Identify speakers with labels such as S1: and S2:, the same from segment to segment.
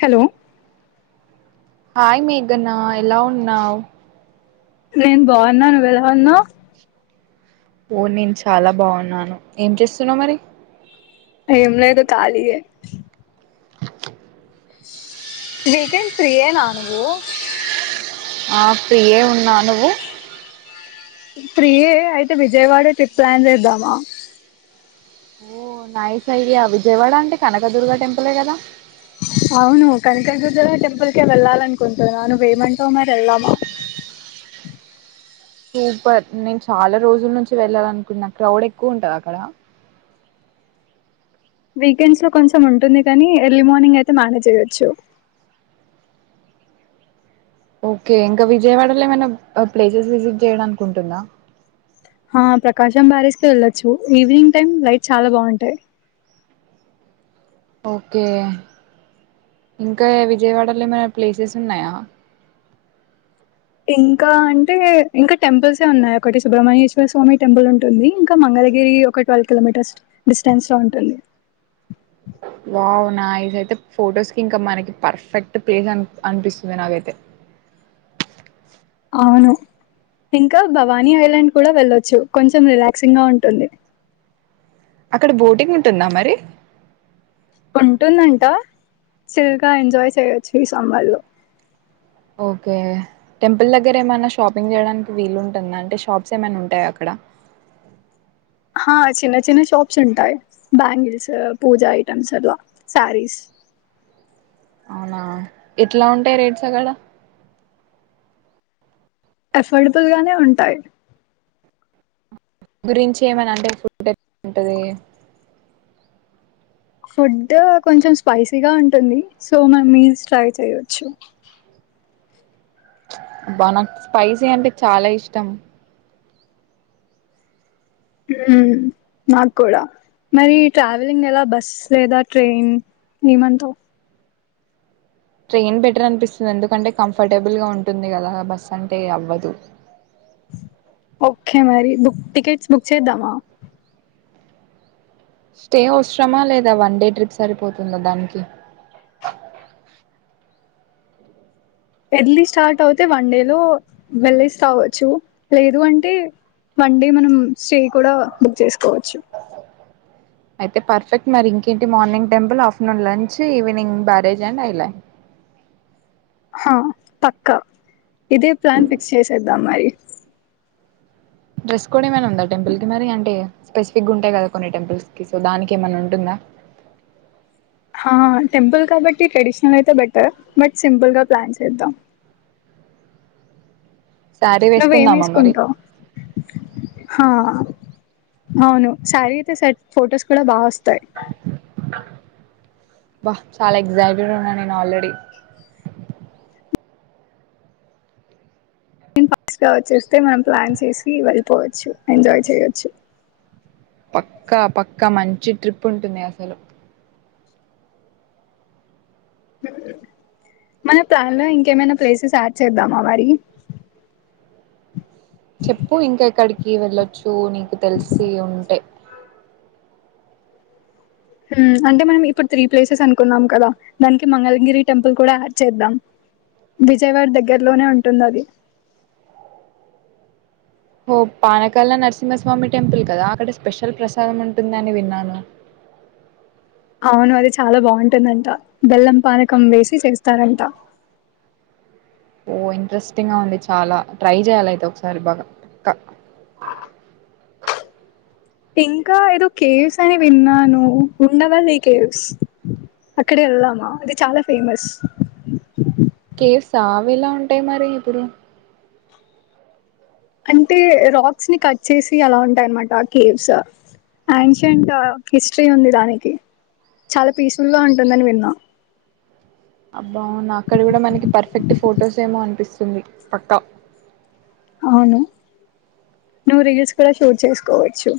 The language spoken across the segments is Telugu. S1: హలో
S2: హాయ్ మేగనా ఎలా ఉన్నావు
S1: నేను బాగున్నా నువ్వు ఎలా ఉన్నావ్
S2: ఓ నేను చాలా బాగున్నాను ఏం చేస్తున్నావు మరి
S1: ఏం లేదు ఖాళీయే వీకెండ్ ఫ్రీయేనా నువ్వు
S2: ఆఫ్రిఎ ఉన్నా నువ్వు
S1: ఫ్రీ యే అయితే విజయవాడ ట్రిప్ ప్లాన్ చేద్దామా
S2: నాయిస్ఐడియా విజయవాడ అంటే కనకదుర్గ టెంపులే కదా
S1: అవును కనకదుర్గ టెంపుల్కే వెళ్లాలి అనుకుంటున్నా నువ్వు ఏమంటావు మరి వెళ్దామా
S2: సూపర్ నేను చాలా రోజుల నుంచి వెళ్ళాల అనుకుంటున్నా క్రౌడ్ ఎక్కువ ఉంటద అక్కడ
S1: వీకెండ్స్ లో కొంచెం ఉంటుంది కానీ ఎర్లీ మార్నింగ్ అయితే మేనేజ్ చేయొచ్చు
S2: ఓకే ఇంకా విజయవాడలో ఏమైనా ప్లేసెస్ విజిట్ చేయడానీకీ ఉంటుందా
S1: ఆ ప్రకాశం బ్యారేజ్కి వెళ్ళొచ్చు ఈవినింగ్ టైమ్ లైట్ చాలా బాగుంటాయి
S2: ఓకే ఇంకా విజయవాడలో ఏమైనా ప్లేసెస్ ఉన్నాయా
S1: ఇంకా అంటే ఇంకా టెంపుల్సే ఉన్నాయి ఒకటి సుబ్రహ్మణ్యేశ్వర స్వామి టెంపుల్ ఉంటుంది ఇంకా మంగళగిరి ఒక ట్వల్వ్ కిలోమీటర్స్ డిస్టెన్స్ లో ఉంటుంది
S2: వావ్ నైస్ అయితే ఫొటోస్ కి ఇంకా మనకి పర్ఫెక్ట్ ప్లేస్ అన్ అనిపిస్తుంది నాకైతే
S1: అవును ఇంకా భవానీ ఐలాండ్ కూడా వెళ్ళొచ్చు కొంచెం రిలాక్సింగ్ గా ఉంటుంది
S2: అక్కడ బోటింగ్ ఉంటుందా మరి
S1: ఉంటుందంట చిల్గా ఎంజాయ్ చేయొచ్చు ఈ సమ్మర్లో
S2: ఓకే టెంపుల్ దగ్గర ఏమైనా షాపింగ్ చేయడానికి వీలు ఉంటుందా అంటే షాప్స్ ఏమైనా ఉంటాయా అక్కడ
S1: చిన్న చిన్న షాప్స్ ఉంటాయి బ్యాంగిల్స్ పూజ ఐటమ్స్ అట్లా శారీస్ అ
S2: అవునా ఎట్లా ఉంటాయి రేట్స్ అక్కడ
S1: ఎఫోర్డబుల్ గానే ఉంటాయి
S2: గురించి ఏమనా అంటే ఫుడ్ ఎట్లా ఉంటది
S1: ఫుడ్ కొంచెం స్పైసీగా ఉంటుంది సో మన మీల్స్ ట్రై చేయచ్చు [inaudible]
S2: అబ్బా నాకు స్పైసీ అంటే చాలా ఇష్టం
S1: నాక్కూడా మరి ట్రావెలింగ్ ఏలా బస్ లేదా ట్రైన్ ఏమంటావు
S2: ట్రైన్ బెటర్ అనిపిస్తుంది ఎందుకంటే కంఫర్టబుల్గా ఉంటుంది కదా బస్ అంటే అవ్వదు
S1: ఓకే మరి బుక్ టికెట్స్ బుక్ చేద్దామా
S2: స్టే అవసరమా లేదా వన్ డే ట్రిప్ సరిపోతుందా దానికి
S1: [inaudible] ఎర్లి స్టార్ట్ అవుతే వన్ డే లో వెళ్లేసి రావచ్చు లేదు అంటే వన్ డే మనం స్టే కూడా బుక్ చేసుకోవచ్చు
S2: అయితే పర్ఫెక్ట్ మరి ఇంకేంటి morning temple afternoon lunch evening barrage and island
S1: పక్కా ఇదే ప్లాన్ ఫిక్స్ చేసేద్దాం మరి
S2: డ్రెస్ కోడ్ ఏమైనా ఉందా టెంపుల్ కి మరి అంటే స్పెసిఫిక్గా ఉంటాయి కదా కొన్ని టెంపుల్స్ కి సో దానికి ఏమన్నా ఉంటుందా
S1: టెంపుల్ కాబట్టి ట్రెడిషనల్ అయితే బెటర్ బట్ సింపుల్ గా ప్లాన్ చేద్దాం
S2: శారీ
S1: నువ్వేం
S2: వేసుకుందామా మరి
S1: వేసుకుంటావు హా అవును సారీ అయితే సెట్ ఫొటోస్ కూడా బాగా వస్తాయి
S2: వా చాలా ఎక్సైటెడ్ గా ఉన్నా నేను ఆల్రెడీ
S1: వచ్చేస్తే మనం ప్లాన్ చేసి వెళ్ళిపోవచ్చు ఎంజాయ్ చేయొచ్చు
S2: పక్కా పక్క మంచి ట్రిప్ ఉంటుంది అసలు
S1: మన ప్లాన్ లో ఇంకేమైనా ప్లేసెస్ యాడ్ చేద్దామా వరి
S2: చెప్పు ఇంకా ఎక్కడికి వెళ్ళొచ్చు నీకు తెలిసి ఉంటే
S1: అంటే మనం ఇప్పుడు త్రీ ప్లేసెస్ అనుకున్నాం కదా దానికి మంగళగిరి టెంపుల్ కూడా యాడ్ చేద్దాం విజయవాడ దగ్గరలోనే ఉంటుంది అది
S2: ఓ పానకాల నరసింహస్వామి టెంపుల్ కదా అక్కడ స్పెషల్ ప్రసాదం ఉంటుందని విన్నాను
S1: [inaudible] అవును అది చాలా బాగుంటుందంట బెల్లం పానకం వేసి చేస్తారంట [inaudible]
S2: ఓ ఇంట్రెస్టింగ్ గా ఉంది చాలా ట్రై చేయాలయితే ఒకసారి బాగా పక్క
S1: [inaudible] ఇంకా ఏదో కేవ్స్ అని విన్నాను ఉండవి కేవ్స్ అక్కడే వెళ్దామా అది చాలా ఫేమస్
S2: కవ్స్ స అవి ఇలా ఉంటాయి మరి ఇప్పుడు
S1: అంటే రాక్స్ ని కట్ చేసి అలా ఉంటాయ అన్నమాట కేవ్స్ న్షింట్ హిస్టరీ ఉంది దానికి చాలా పీస్ఫుల్ గా ఉంటుందని విన్నాం
S2: అబ్బా నా అక్కడ కూడా మనకి పర్ఫెక్ట్ ఫొటోస్ ఏమో అనిపిస్తుంది పక్కా
S1: అవును నువ్వు రీల్స్ కూడా షూట్ చేసుకోవచ్చు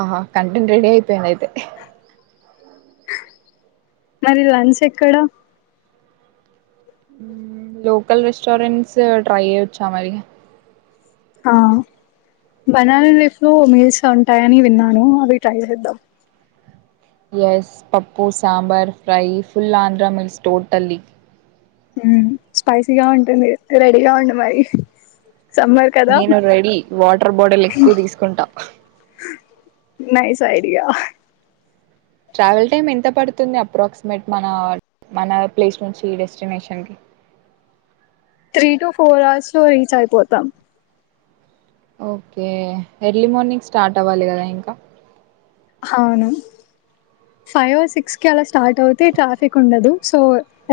S2: ఆహా కంటెంట్ రెడి అయిపోయింది అయితే
S1: మరి లంచ్ ఎక్కడ
S2: లోకల్ రెస్టారెంట్స్ ట్రై చేయ్యొచ్చా మరి
S1: ఆ బనాల లీఫ్ లో మీల్స్ ఉంటాయని విన్నాను అవి ట్రై చేద్దాం
S2: ఎస్ పప్పు sambar fry full Andhra meals totally
S1: hmm స్పైసీగా ఉంటుంది రెడీగా ఉండి మరి సమ్మర్ కదా
S2: నేను రెడీ వాటర్ బాటిల్ ఎక్కువ తీసుకుంటా
S1: నైస్ ఐడియా
S2: ట్రావెల్ టైమ్ ఎంత పడుతుంది అప్రాక్సిమేట్ మన మన ప్లేస్ నుంచి డెస్టినేషన్ కి
S1: త్రీ టూ ఫోర్ అవర్స్ లో రీచ్ అయిపోతాం
S2: ఓకే ఎర్లీ మార్నింగ్ స్టార్ట్ అవ్వాలి కదా ఇంకా
S1: అవును ఫైవ్ ఆర్ సిక్స్ కి అలా స్టార్ట్ అవుతే ట్రాఫిక్ ఉండదు సో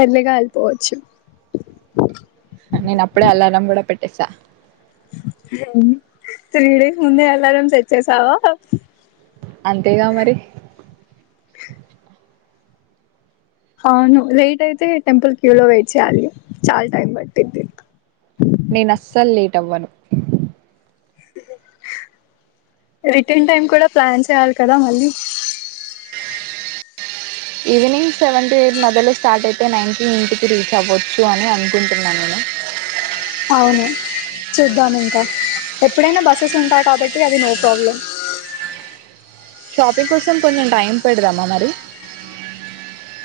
S1: ఎర్లీగా వెళ్ళిపోవచ్చు [inaudible]
S2: నేను అప్పుడే అల్లారం కూడా పెట్టేశా
S1: త్రీడేస్ ముందే అల్లారం సెట్ చేసావా
S2: అంతేగా మరి
S1: అవును లేట్ అయితే టెంపుల్ క్యూ లో వెయిట్ చేయాలి చాలా టైం పట్టిద్ది
S2: నేను అస్సలు లేట్ అవ్వను
S1: రిటర్న్ టైమ్ కూడా ప్లాన్ చేయాలి కదా మళ్ళీ [inaudible]
S2: ఈవినింగ్ సెవెన్ టు ఎయిట్ మద్యలో స్టార్ట్ అయితే నైన్ కి ఇంటికి రీచ్ అవ్వచ్చు అని అనుకుంటున్నా నేను
S1: [inaudible] అవును చూద్దాం ఇంకా ఎప్పుడైనా బస్సెస్ ఉంటాయి కాబట్టి అది నో ప్రాబ్లం
S2: షాపింగ్ కోసం కొంచెం టైం పెడదామా మరి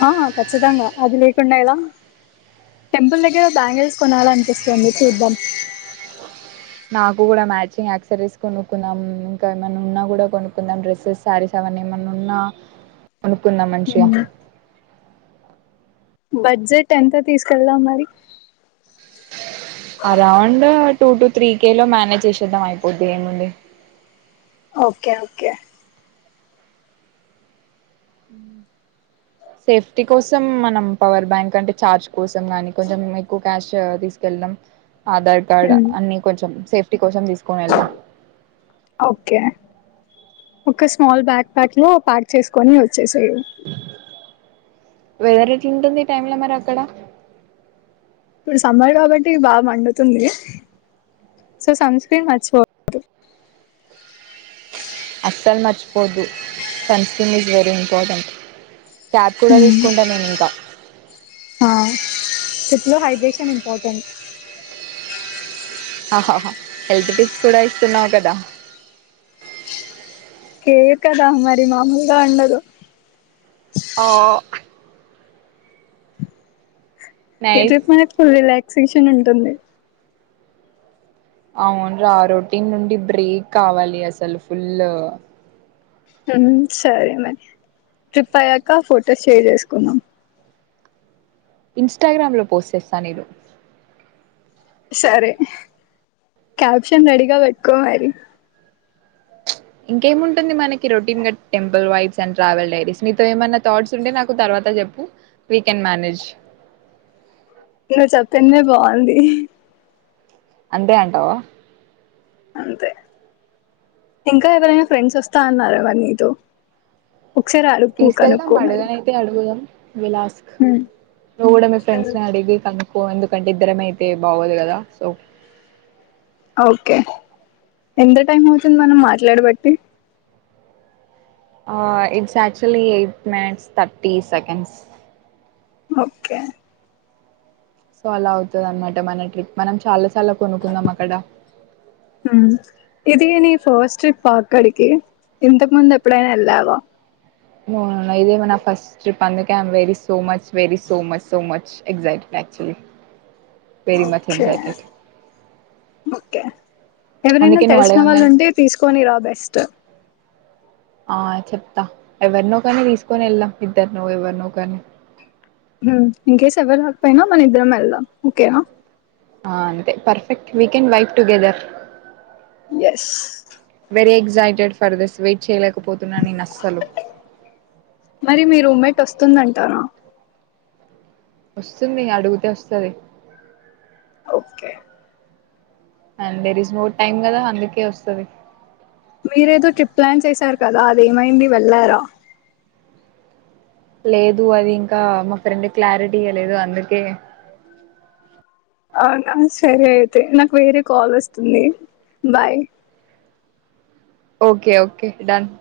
S1: అహా ఖచ్చితంగా అది లేకుండా ఎలా టెంపుల్ దగ్గర బ్యాంగిల్స్ కొనాలనిపిస్తుంది చూద్దాం
S2: నాకు కూడా మ్యాచింగ్ ఆక్సరీస్ కొనుక్కుందాం ఇంకా ఏమైనా ఉన్నా కూడా కొనుక్కుందాం డ్రస్సెస్ శారీస్ మనేమన్నా ఉన్నా కొనుకుందాం మంచిగా
S1: మ్మ్. [inaudible] బడ్జెట్ ఎంత తీసుకెళ్దాం మరి
S2: around two to three K లో మేనేజ్ చేసేద్దాం అయిపోద్ది ఏముంది
S1: ఓకే ఓకే
S2: సేఫ్టీ కోసం మనం పవర్ బ్యాంక్ అంటే ఛార్జ్ కోసం కానీ కొంచెం ఎక్కువ క్యాష్ తీసుకెళ్ ల్దం ఆధార్ కార్డ్
S1: మ్మ్
S2: అన్ని కొంచెం సేఫ్ కోసం తీసుకోని వెళ్దాం
S1: ఓకే ఒక స్మాల్ బ్యాగ్ ప్యాక్ లో ప్యాక్ చేసుకొని వచ్చేసెయి
S2: వెదర్ ఎట్లుంటుంది ఈ టైమ్ లో మరి అక్కడ
S1: ఇప్పుడు సమ్మర్ కాబట్టి బాగా మండుతుంది సో సన్ స్క్రీన్ మర్చిపోవద్దు
S2: అస్సలు మర్చిపోవద్దు sunscreen is very important cap కూడా
S1: మ్మ్.
S2: తీసుకుంట నేను ఇంకా
S1: ఆ ట్రిప్ లో హైడ్రేషన్ ఇంపార్టెంట్
S2: హాహహ హెల్త్ టిప్స్ కూడా ఇస్తున్నావు కదా
S1: కేర్ కదా మరి మామూలుగా ఉండదు
S2: ఆ
S1: ఈ
S2: నైస్
S1: ట్రిప్ మనకి ఫుల్ రిలాక్సేషన్ ఉంటుంది
S2: అవును రా రొటీన్ నుండి బ్రేక్ కావాలి అసలు ఫుల్ల్
S1: హుం సరే మరి ట్రిప్ అయ్యాక ఫొటోస్ షేర్ చేసుకుందాం
S2: ఇన్స్టాగ్రామ్ లో పోస్ట్ చేస్తా నేను
S1: సరే క్యాప్షన్ రెడీగా పెట్టుకో మరి [inaudible]
S2: ఇంకేముంటుంది మనకి రొటీన్గా temple vibes and travel diaries మీతో ఏమన్న థాట్స్ ఉంటే నాకు తర్వాత చెప్పు వి కెన్ మానేజ్
S1: నువ్వు చెప్పిందే బాగుంది
S2: అంతే అంటవా
S1: అంతే ఇంకా ఎవరైనా ఫ్రెండ్స్ వస్తా అన్నారా మరి నీతో ఒకసారి అడుగు
S2: తీసుకెళ్దాం
S1: కనుక్కో మరి
S2: అడుగనైతే అడుగుదాం విల్ ఆస్క్
S1: హ్మ్
S2: నువ్వు కూడా మీ ఫ్రెండ్స్ ని అడిగి కనుక్కో ఎందుకంటే ఇద్దరమే అయితే బాగోదు కదా సో
S1: ఓకే ఎంత టైం అవుతుంది మనం మాట్లాడబట్టి
S2: ఆ it's actually eight minutes thirty seconds
S1: okay
S2: so అలా అవుతది అన్నమాట మన ట్రిప్ మనం చాలాసేపు చాలా కొనుక్కుందాం అక్కడ
S1: హ్మ్ ఇది నీ ఫస్ట్ ట్రిప్ ఆ అక్కడికి ఇంతకు ముందు ఎప్పుడైనా వెళ్ళావా
S2: ఆ ఇదే మన ఫస్ట్ ట్రిప్ అందుకే very so much very so much so much excitement actually very much
S1: okay
S2: excited
S1: okay ఎవరైనా
S2: అందుకే నువ్వు
S1: తెలిసిన వాళ్ళు
S2: అడగంగానే
S1: ఉంటే తీసుకొని రా బెస్ట్
S2: ఆ చెప్తా ఎవరినో ఒకరిని తీసుకొని వెళ్దాం ఇద్దర్నో ఎవరినో ఒకరిని
S1: ఇన్ కేస్ ఎవరు రాకపోయినా మన ఇద్దరం వెళ్దాం ఓకేనా
S2: అంతే perfect we can vibe together
S1: yes
S2: very excited for this wait చేయలేక పోతున్నా నేనస్సలు
S1: తుందంటారా
S2: వస్తుంది అడుగుతే వస్తది
S1: okay
S2: and there is more time కదా అందుకే వస్తది
S1: మీరేదో ట్రిప్ ప్లాన్ చేసారు కదా అది ఏమైంది వెళ్లారా
S2: లేదు అది ఇంకా మా ఫ్రెండ్ క్లారిటిగా లేదు అందుకే
S1: అవునా సరే అయితే నాకు వేరే కాల్ వస్తుంది బాయ్
S2: ఓకే ఓకే డన్